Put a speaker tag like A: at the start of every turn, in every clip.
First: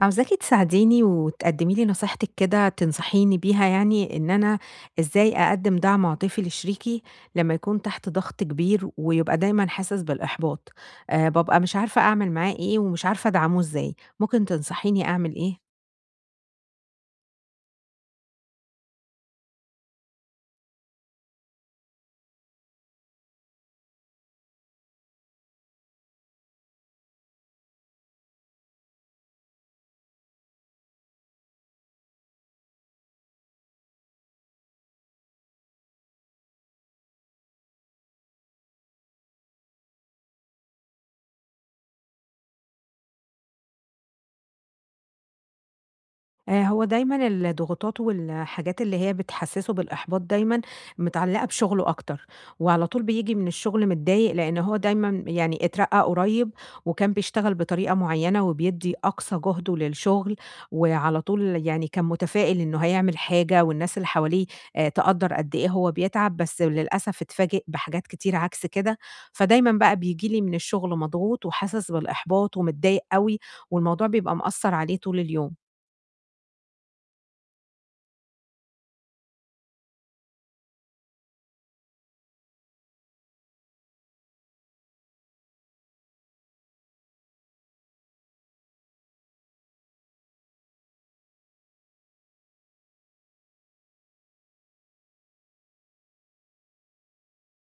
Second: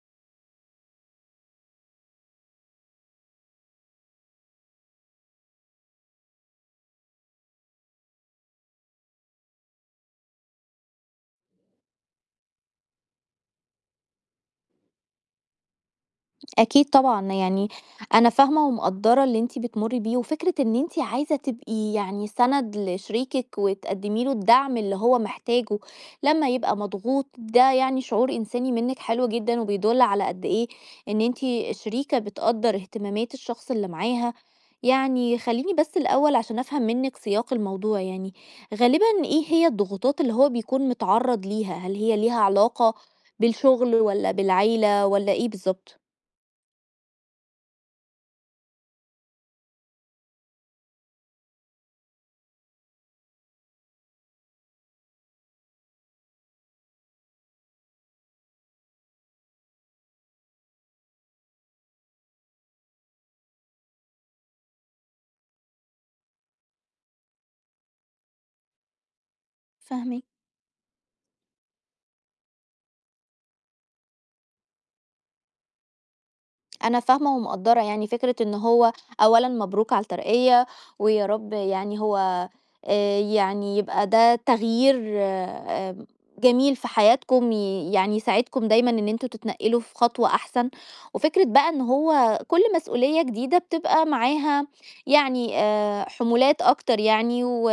A: عاوزاكِ تساعديني وتقدّمي لي نصيحتِك كده تنصحيني بيها، يعني إن أنا إزاي أقدّم دعم عاطفي لشريكي لمّا يكون تحت ضغط كبير ويبقى دايمًا حاسس بالإحباط، بابقى مش عارفة أعمل معاه إيه، ومش عارفة أدعمه إزاي، ممكن تنصحيني أعمل إيه؟
B: أكيد طبعًا، أنا فاهمة ومقدّرة اللي أنتِ بتمُرّي بيه، وفكرة إن أنتِ عايزة تبقي سَنَد لشريكِك وتقدّمي له الدعم اللي هو محتاجه لمّا يبقى مضغوط، ده يعني شعور إنساني منِّك حلو جدًا وبيدُل على قد إيه إن أنتِ شريكة بتقدّر اهتمامات الشخص اللي معاها. يعني خلّيني بس الأول عشان أفهم منِّك سياق الموضوع غالبًا إيه هي الضغوطات اللي هو بيكون متعرّض ليها؟ هل هي ليها علاقة بالشغل والّا بالعيلة والّا إيه بالضبط؟
A: آه، هو دايما الضغوطات والحاجات اللي هي بتحسسه بالإحباط دايما متعلقة بشغله أكتر. وعلى طول بيجي من الشغل متضايق، لأن هو دايما يعني اترقى قريب، وكان بيشتغل بطريقة معينة وبيدي أقصى جهده للشغل، وعلى طول يعني كان متفائل إنه هيعمل حاجة، والناس اللي حواليه آه، تقدر قد إيه هو بيتعب، بس للأسف اتفاجئ بحاجات كتير عكس كده. فدايما بقى
B: فاهماكِ،
A: بيجي لي من الشغل مضغوط وحاسس بالإحباط ومتضايق قوي، والموضوع بيبقى مأثر عليه طول اليوم.
B: أنا فاهمة ومقدّرة يعني فكرة إن هو أولًا مبروك على الترقية، ويا رب يعني هو يعني يبقى ده تغيير جميل في حياتكم، يعني يساعدكم دايمًا إن أنتم تتنقلوا في خطوة أحسن، وفكرة بقى إن هو كل مسؤولية جديدة بتبقى معاها يعني حمولات أكتر يعني،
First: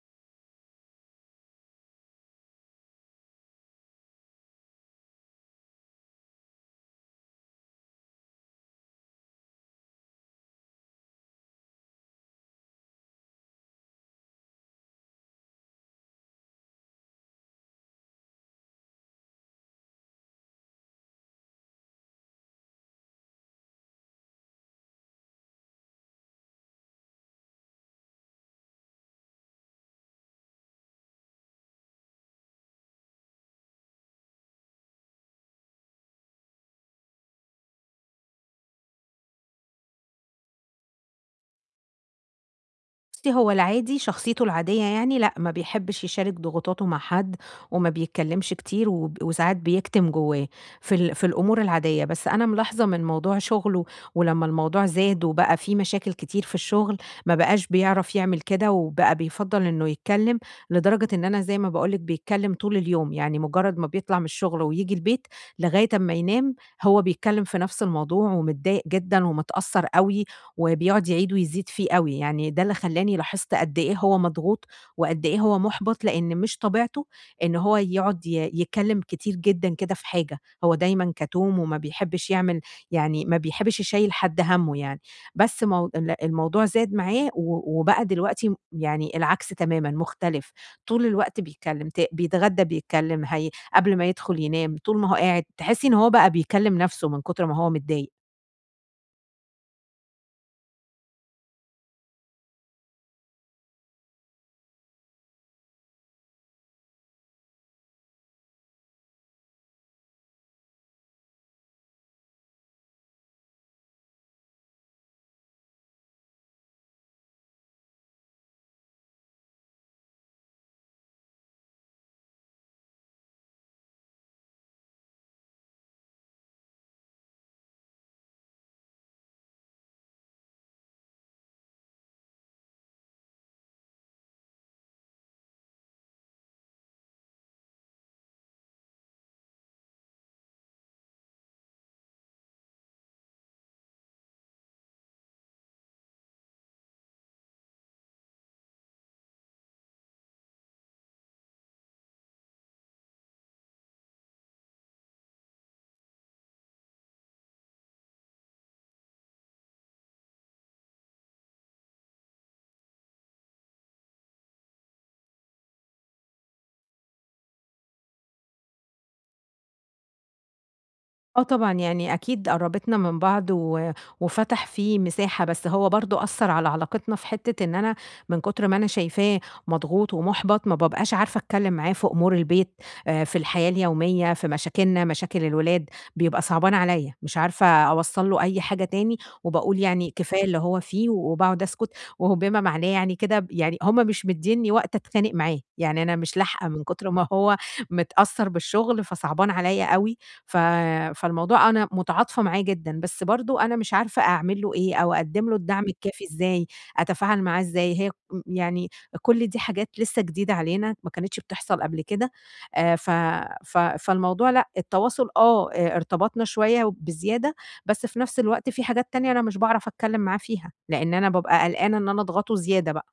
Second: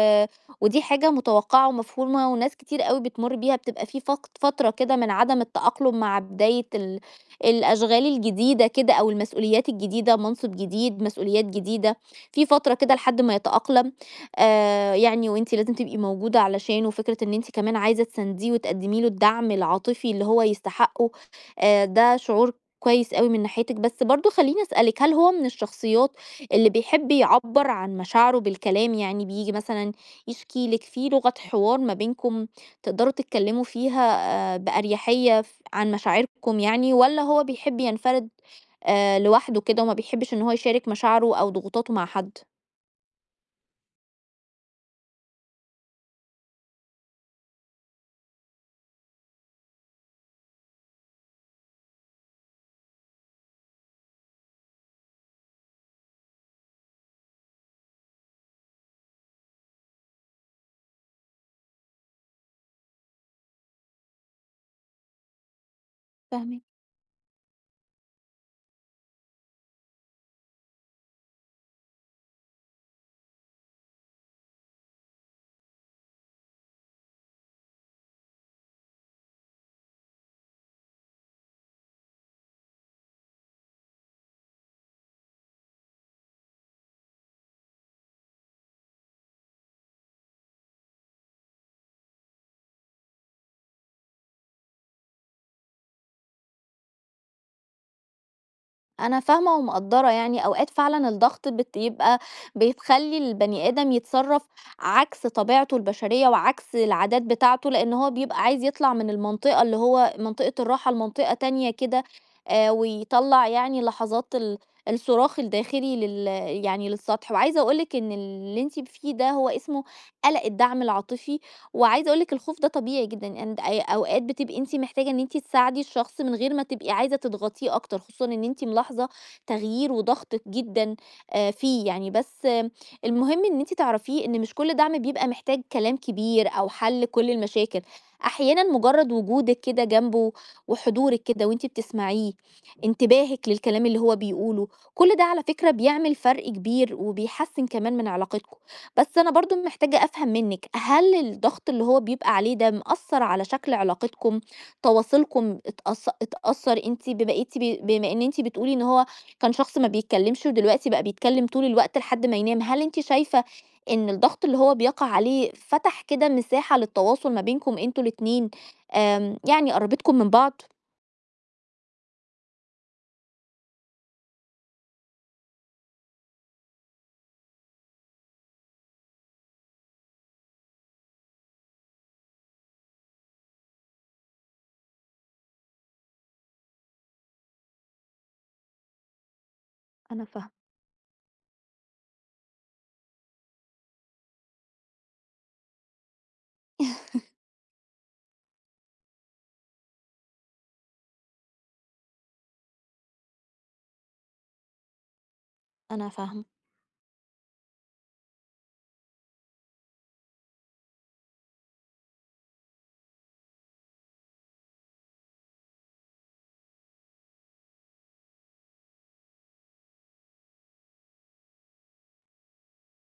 B: ودي حاجة متوقعة ومفهومة وناس كتير أوي بتمُر بيها، بتبقى في فترة كده من عدم التأقلم مع بداية الأشغال الجديدة كده أو المسؤوليات الجديدة، منصب جديد، مسؤوليات جديدة، في فترة كده لحد ما يتأقلم. يعني وأنتِ لازم تبقي موجودة علشانه، وفكرة إن أنتِ كمان عايزة تسانديه وتقدمي له الدعم العاطفي اللي هو يستحقه. ده شعور كويس أوي من ناحيتِك، بس برضه خلّيني أسألِك، هل هو من الشخصيات اللي بيحب يعبّر عن مشاعره بالكلام؟ يعني بييجي مثلًا يشكي لِك، في لغة حوار ما بينكم تقدروا تتكلموا فيها بأريحية عن مشاعركم يعني، والّا هو بيحب ينفرد لوحده كده وما بيحبش إن هو يشارك مشاعره أو ضغوطاته مع حد؟
A: بُصّي، هو العادي شخصيته العادية يعني، لأ، ما بيحبّش يشارك ضغوطاته مع حد، وما بيتكلّمش كتير، وساعات بيكتم جوّاه في الأمور العادية. بس أنا ملاحظة من موضوع شُغله، ولمّا الموضوع زاد وبقى في مشاكل كتير في الشُغل، ما بقاش بيعرف يعمل كده وبقى بيفضّل إنه يتكلّم، لدرجة إن أنا زي ما باقول لِك بيتكلّم طول اليوم، يعني مُجرّد ما بيطلع من الشُغل وييجي البيت لغاية أمّا ينام.
B: فاهماك.
A: هو بيتكلّم في نَفْس الموضوع، ومتضايق جدًا ومتأثّر أوي، وبيقعد يعيد ويزيد فيه أوي. يعني ده اللي خلّاني لاحظت قد إيه هو مضغوط، وقد إيه هو مُحبَط، لإن مش طبيعته إن هو يقعد يتكلّم كتير جدًا كده في حاجة. هو دايمًا كتوم وما بيحبّش يعمل، يعني ما بيحبّش يشيّل حد هَمُّه يعني. بس مو ال الموضوع زاد معاه و وبقى دلوقتي يعني العكس تمامًا مختلف. طول الوقت بيتكلّم، بيتغدّى بيتكلّم، هي قبل ما يدخُل ينام، طول ما هو قاعد، تحسّي إن هو بقى بيكلّم نَفْسه من كُتر ما هو متضايق.
B: أنا فاهمة ومقدّرة يعني أوقات فعلًا الضغط يبقى بتخلّي البني آدم يتصرّف عكس طبيعته البشرية وعكس العادات بتاعته، لإن هو بيبقى عايز يطلع من المنطقة اللي هو منطقة الراحة لمنطقة تانية كده. ويطلّع يعني لحظات الصراخ الداخلي يعني للسطح، وعايزة أقول لِك إن اللي أنتِ فيه ده هو اسمه قَلَق الدعم العاطفي، وعايزة أقول لِك الخوف ده طبيعي جدًا، أي أوقات بتبقي أنتِ محتاجة إن أنتِ تساعدي الشخص من غير ما تبقي عايزة تضغطيه أكتر، خصوصًا إن أنتِ ملاحظة تغيير وضغطِك جدًا فيه يعني، بس آه، المهم إن أنتِ تعرفيه إن مش كل دعم بيبقى محتاج كلام كبير أو حل كل المشاكل، أحيانًا مجرد وجودِك كده جنبه وحضورِك كده وأنتِ بتسمعيه، انتباهِك للكلام اللي هو بيقوله، كل ده على فكرة بيعمل فرق كبير وبيحسّن كمان من علاقتكم. بس أنا برضه محتاجة أفهم منِّك، هل الضغط اللي هو بيبقى عليه ده مأثّر على شكل علاقتكم، تواصلكم اتأثّر أنتِ بما أنتِ بما إن أنتِ بتقولي إن هو كان شخص ما بيتكلّمش ودلوقتي بقى بيتكلّم طول الوقت لحد ما ينام، هل أنتِ شايفة إن الضغط اللي هو بيقع عليه فتح كده مساحة للتواصل ما بينكم أنتم الاتنين، يعني قرّبتكم من بعض؟
A: آه طبعًا، يعني أكيد قرّبتنا من بعض، و وفتح في مساحة، بس هو برضه أثّر على علاقتنا في حتّة إن أنا من كتر ما أنا شايفاه مضغوط ومُحبَط، ما بابقاش عارفة أتكلّم معاه في أمور البيت، في الحياة اليومية، في مشاكلنا، مشاكل الولاد. بيبقى صعبان عليّا، مش عارفة أوصّل له أي حاجة تاني، وباقول يعني
B: أنا
A: كفاية
B: فاه
A: اللي هو فيه، وباقعد أسكُت. وهو بما معناه يعني كده يعني هم مش مدّينّي وقت أتخانق معاه، يعني أنا مش لاحقة من كتر ما هو متأثّر بالشُغل، فصعبان عليّا أوي. ف فالموضوع أنا متعاطفة معاه جدًا، بس برضه أنا مش عارفة أعمل له إيه أو أقدّم له الدعم
B: أنا
A: الكافي
B: فاهمة.
A: إزاي، أتفاعل معاه إزاي. هي م يعني كل دي حاجات لسه جديدة علينا ما كانتش بتحصل قبل كده. ف ف فالموضوع لأ، التواصل آه، ارتبطنا شوية بزيادة. بس في نفس الوقت في حاجات تانية أنا مش باعرف أتكلّم معاه فيها، لإن أنا بابقى قلقانة إن أنا أضغطه زيادة بقى،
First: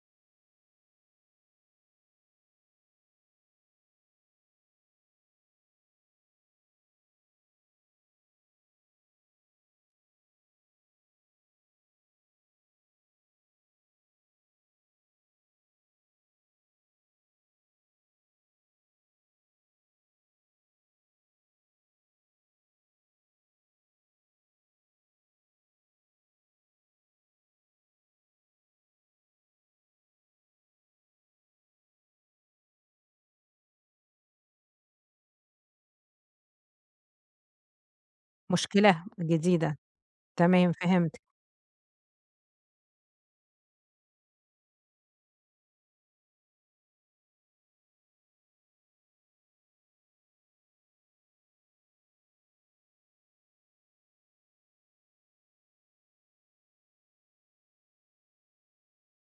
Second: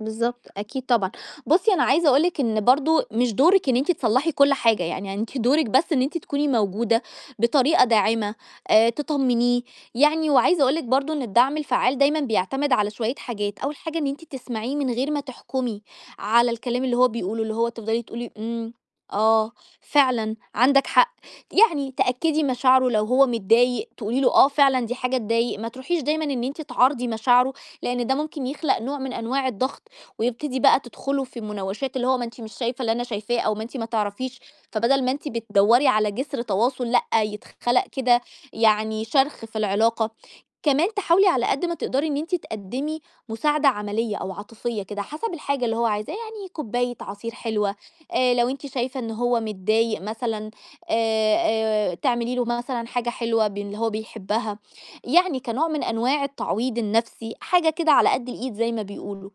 B: بالضبط، أكيد طبعًا. بُصّي، أنا عايزة أقول لِك إن برضه مش دورِك إن أنتِ تصلّحي كل حاجة، يعني أنتِ دورِك بس إن أنتِ تكوني موجودة بطريقة داعمة، تطمّنيه، يعني وعايزة أقول لِك برضه إن الدعم الفعّال دايمًا بيعتمد على شوية حاجات، أول حاجة إن أنتِ تسمعيه من غير ما تحكمي على الكلام اللي هو بيقوله، اللي هو تفضلي تقولي إمم، آه، فعلًا عندك حق، يعني تأكّدي مشاعره لو هو متضايق تقولي له آه فعلًا دي حاجة تضايق، ما تروحيش دايمًا إن أنتِ تعارضي مشاعره، لإن ده ممكن يخلق نوع من أنواع الضغط. ويبتدي بقى تدخلوا في مناوشات اللي هو ما أنتِ مش شايفة اللي أنا شايفاه أو ما أنتِ ما تعرفيش، فبدل ما أنتِ بتدوّري على جسر تواصل لأ، يتخلق كده يعني
A: مشكلة
B: شرخ في
A: جديدة.
B: العلاقة.
A: تمام،
B: كمان
A: فهمت.
B: تحاولي على قد ما تقدري إن أنتِ تقدّمي مساعدة عملية أو عاطفية كده حسب الحاجة اللي هو عايزاه، يعني كوباية عصير حلوة، لو أنتِ شايفة إن هو متضايق مثلًا، آآ، تعملي له مثلًا حاجة حلوة اللي هو بيحبها، يعني كنوع من أنواع التعويض النفسي، حاجة كده على قد الإيد زي ما بيقولوا.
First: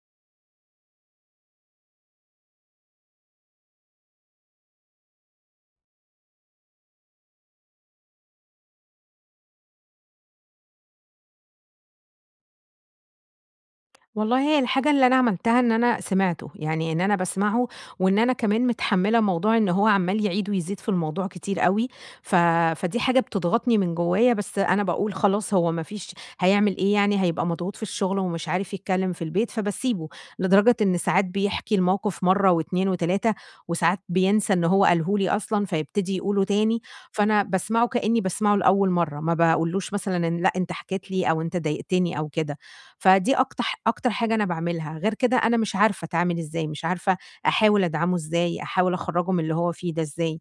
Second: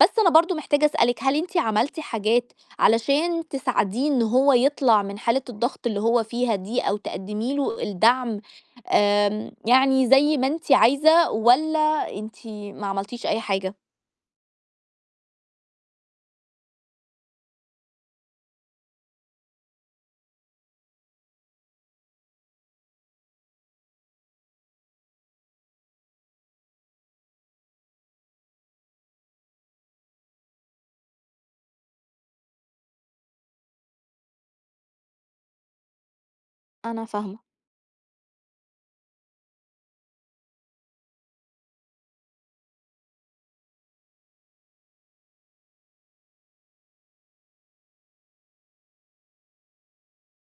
B: بس أنا برضه محتاجة أسألِك، هل أنتِ عملتِ حاجات علشان تساعديه إن هو يطلع من حالة الضغط اللي هو فيها دي أو تقدّمي له الدعم يعني زي ما أنتِ عايزة والّا أنتِ ما عملتيش أي حاجة؟
A: والله هي الحاجة اللي أنا عملتها إن أنا سمعته، يعني إن أنا باسمعه، وإن أنا كمان متحمّلة موضوع إن هو عمّال يعيد ويزيد في الموضوع كتير أوي. ف فدي حاجة بتضغطني من جوايا، بس أنا باقول خلاص هو ما فيش هيعمل إيه، يعني هيبقى مضغوط في الشغل ومش عارف يتكلّم في البيت، فباسيبه. لدرجة إن ساعات بيحكي الموقف مرّة و2 و3، وساعات بينسى إن هو قاله لي أصلًا فيبتدي يقوله تاني.
B: أنا فاهمة.
A: فأنا باسمعه كإنّي باسمعه لأول مرّة، ما باقولوش مثلًا إن لأ أنت حكيت لي، أو أنت ضايقتني أو كده. فدي أكتر حاجة أنا باعملها، غير كده أنا مش عارفة أتعامل إزاي، مش عارفة أحاول أدعمه إزاي، أحاول أخرّجه من اللي هو فيه ده إزاي.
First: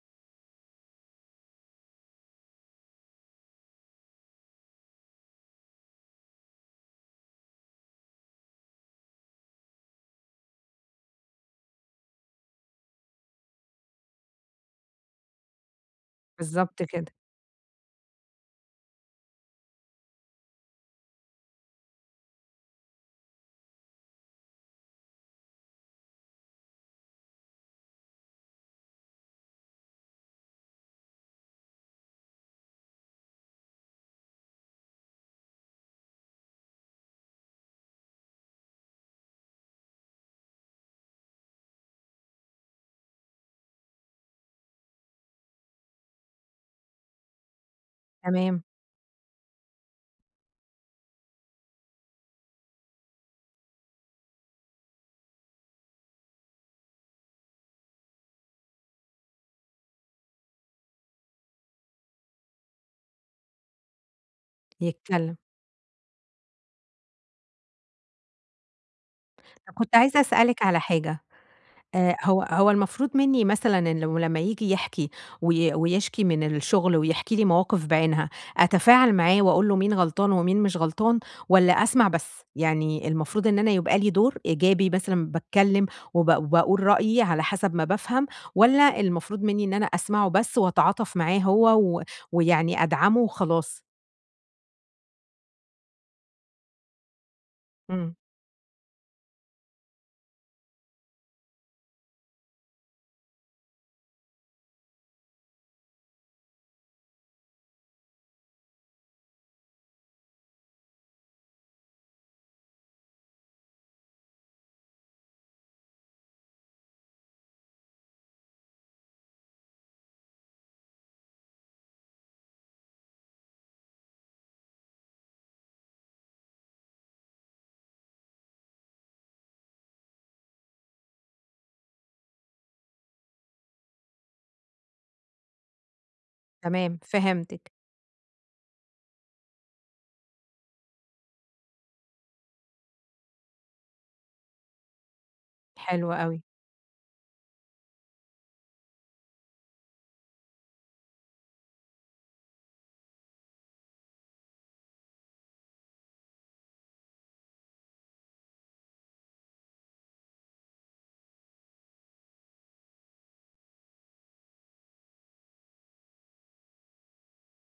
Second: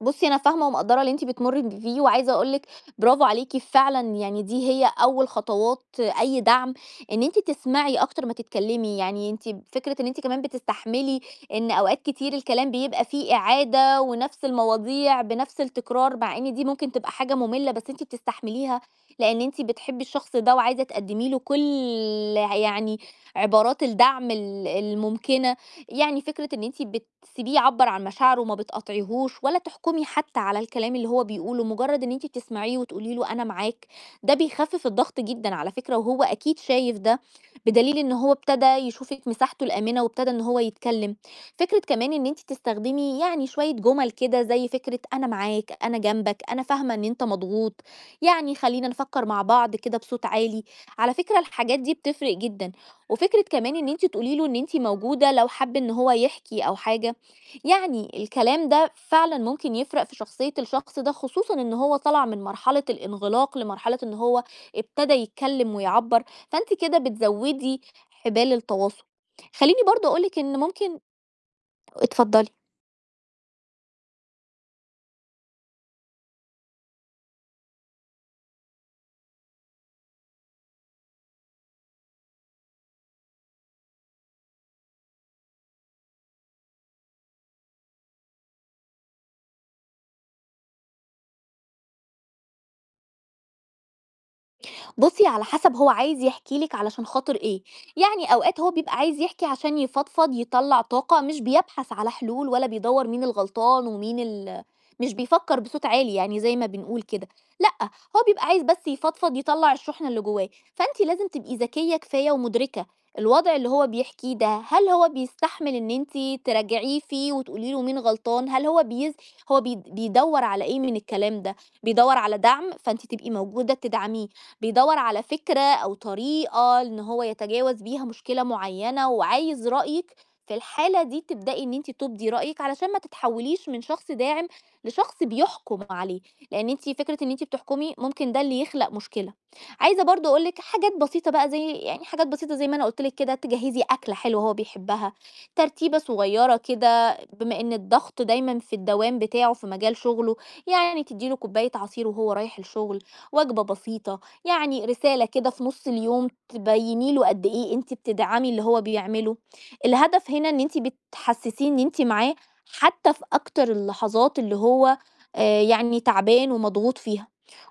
B: بُصّي، أنا فاهمة ومقدّرة اللي أنتِ بتمُرّي بيه، وعايزة أقول لِك برافو عليكِ فعلًا، يعني دي هي أول خطوات أي دعم، إن أنتِ تسمعي أكتر ما تتكلّمي، يعني أنتِ فكرة إن أنتِ كمان بتستحملي إن أوقات كتير الكلام بيبقى فيه إعادة ونفس المواضيع بنفس التكرار، مع إن دي
A: بالضبط
B: ممكن تبقى
A: كده.
B: حاجة مُمِلّة، بس أنتِ بتستحمليها لإن أنتِ بتحبي الشخص ده وعايزة تقدّمي له كل يعني عبارات الدعم الممكنة، يعني فكرة إن أنتِ بتسيبيه يعبّر عن مشاعره وما بتقاطعيهوش ولا تحكمي حتى على الكلام اللي هو بيقوله، مجرد إن أنتِ بتسمعيه وتقولي له أنا معاك، ده بيخفف الضغط جدًا على فكرة، وهو أكيد شايف ده، بدليل إن هو ابتدى يشوفِك مساحته الآمنة وابتدى إن هو يتكلم. فكرة كمان إن أنتِ تستخدمي يعني شوية جُمل كده زي فكرة أنا معاك، أنا جنبك، أنا فاهمة إن أنت مضغوط، يعني
A: تمام،
B: خلّينا نفكّر مع بعض كده بصوت عالي، على فكرة الحاجات دي بتفرق جدًا. وفكرة كمان إن أنتِ تقولي له إن أنتِ موجودة لو حَب إن هو يحكي أو حاجة، يعني الكلام ده فعلًا ممكن يفرق في شخصية الشخص ده، خصوصًا إن هو طلع من مرحلة الانغلاق لمرحلة إن هو ابتدى
A: يتكلم.
B: يتكلم ويعبّر، فأنتِ كده بتزوّدي حبال التواصل.
A: طب
B: خلّيني
A: كنت
B: برضه
A: عايزة
B: أقول لِك إن
A: أسألِك على
B: ممكن
A: حاجة، هو
B: اتفضلي.
A: هو المفروض منّي مثلًا إن لو لمّا ييجي يحكي ويشكي من الشغل ويحكي لي مواقف بعينها، أتفاعل معاه وأقول له مين غلطان ومين مش غلطان، والّا أسمع بس؟ يعني المفروض إن أنا يبقى لي دور إيجابي، مثلًا باتكلّم وباقول رأيي على حسب ما بافهم، والّا المفروض منّي إن أنا أسمعه بس وأتعاطف معاه هو و ويعني أدعمه وخلاص؟
B: بُصّي، على حسب هو عايز يحكي لِك علشان خاطر إيه،
A: إمم،
B: يعني أوقات هو بيبقى عايز يحكي عشان يفضفض، يطلّع طاقة، مش بيبحث على حلول ولا بيدوّر مين الغلطان ومين مش بيفكّر بصوت عالي يعني زي ما بنقول كده، لأ، هو بيبقى عايز بس يفضفض، يطلّع الشحنة اللي جوّاه، فأنتِ لازم تبقي ذكية كفاية ومدركة الوضع اللي هو بيحكيه ده، هل هو بيستحمل إن أنتِ تراجعيه فيه وتقولي له مين غلطان، هل هو بيز هو بيد بيدوّر على إيه من الكلام ده، بيدوّر على دعم، فأنتِ تبقي موجودة تدعميه. بيدوّر على فكرة أو طريقة إن هو يتجاوز بيها مشكلة معيّنة وعايز رأيِك، في الحالة دي تبدئي إن أنتِ تُبدي رأيِك علشان ما تتحوّليش من شخص داعم لشخص بيحكُم عليه، لإن أنتِ
A: تمام
B: فكرة إن أنتِ
A: فهمتِك،
B: بتحكُمي ممكن ده اللي يخلق مشكلة. عايزة برضه أقول لِك حاجات بسيطة بقى زي يعني حاجات بسيطة زي ما أنا قُلت لِك كده تجهّزي أكلة حلوة هو بيحبها، ترتيبة
A: حلو أوي.
B: صغيّرة كده بما إن الضغط دايمًا في الدوام بتاعه في مجال شُغله، يعني تدّي له كوباية عصير وهو رايح الشُغل، وجبة بسيطة. يعني رسالة كده في نُص اليوم تبيّني له قد إيه أنتِ بتدعمي اللي هو بيعمله، الهدف هنا إن أنتِ بتحسّسيه إن أنتِ معاه حتى في أكتر اللحظات اللي هو يعني تعبان ومضغوط فيها،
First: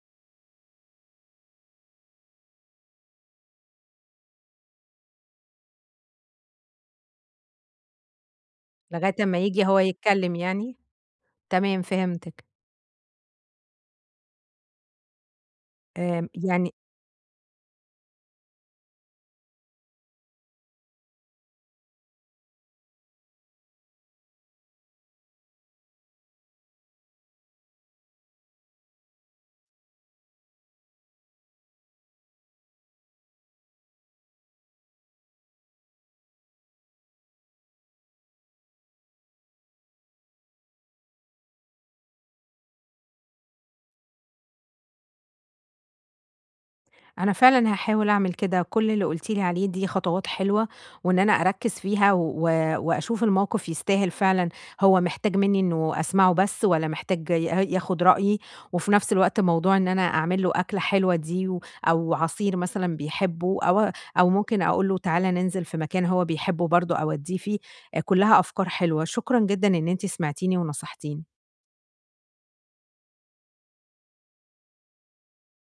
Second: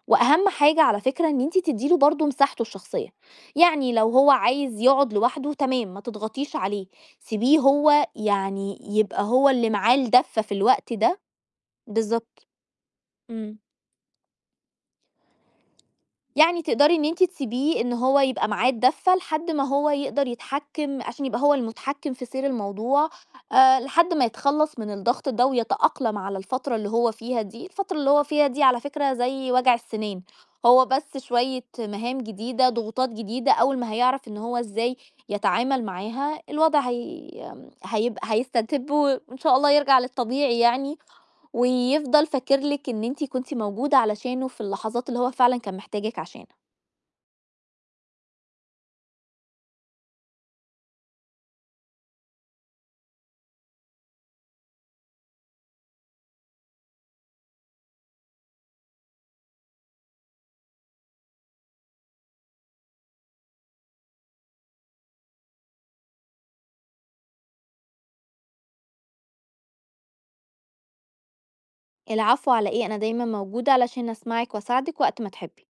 B: وأهم حاجة على فكرة إن أنتِ تدّي له برضه مساحته الشخصية، يعني لو هو عايز يقعد لوحده تمام ما تضغطيش عليه، سيبيه هو يعني
A: لغاية
B: يبقى
A: أمّا
B: هو
A: ييجي
B: اللي
A: هو
B: معاه
A: يتكلّم
B: الدَفّة في
A: يعني؟
B: الوقت ده
A: تمام فهمتِك.
B: بالضبط، إمم. يعني
A: يعني
B: تقدري إن أنتِ تسيبيه إن هو يبقى معاه الدَّفّة لحد ما هو يقدر يتحكّم عشان يبقى هو المتحكّم في سير الموضوع لحد ما يتخلّص من الضغط ده ويتأقلم على الفترة اللي هو فيها دي، الفترة اللي هو فيها دي على فكرة زي وجع السنان، هو بس شوية مهام جديدة، ضغوطات جديدة، أول ما هيعرف إن هو إزاي يتعامل معاها الوضع هيبقى هيستتب وإن شاء الله يرجع للطبيعي يعني، ويفضل فاكر لِك إن أنتِ كنتِ موجودة علشانه في اللحظات اللي هو فعلًا كان محتاجِك عشانها.
A: أنا فعلًا هاحاول أعمل كده، كل اللي قُلتِ لي عليه دي خطوات حلوة، وإن أنا أركّز فيها وأشوف الموقف يستاهل فعلًا. هو محتاج منّي إنه أسمعه بس، والّا محتاج ياخد رأيي. وفي نفس الوقت موضوع إن أنا أعمل له أكلة حلوة دي، أو عصير مثلًا بيحبه، أو ممكن أقول له تعالَ ننزل في مكان هو بيحبه برضه أودّيه فيه. كلّها أفكار حلوة، شكرًا جدًا إن أنتِ سمعتيني ونصحتيني.
B: العفو على إيه أنا دايما موجودة علشان أسمعك وأساعدك وقت ما تحبي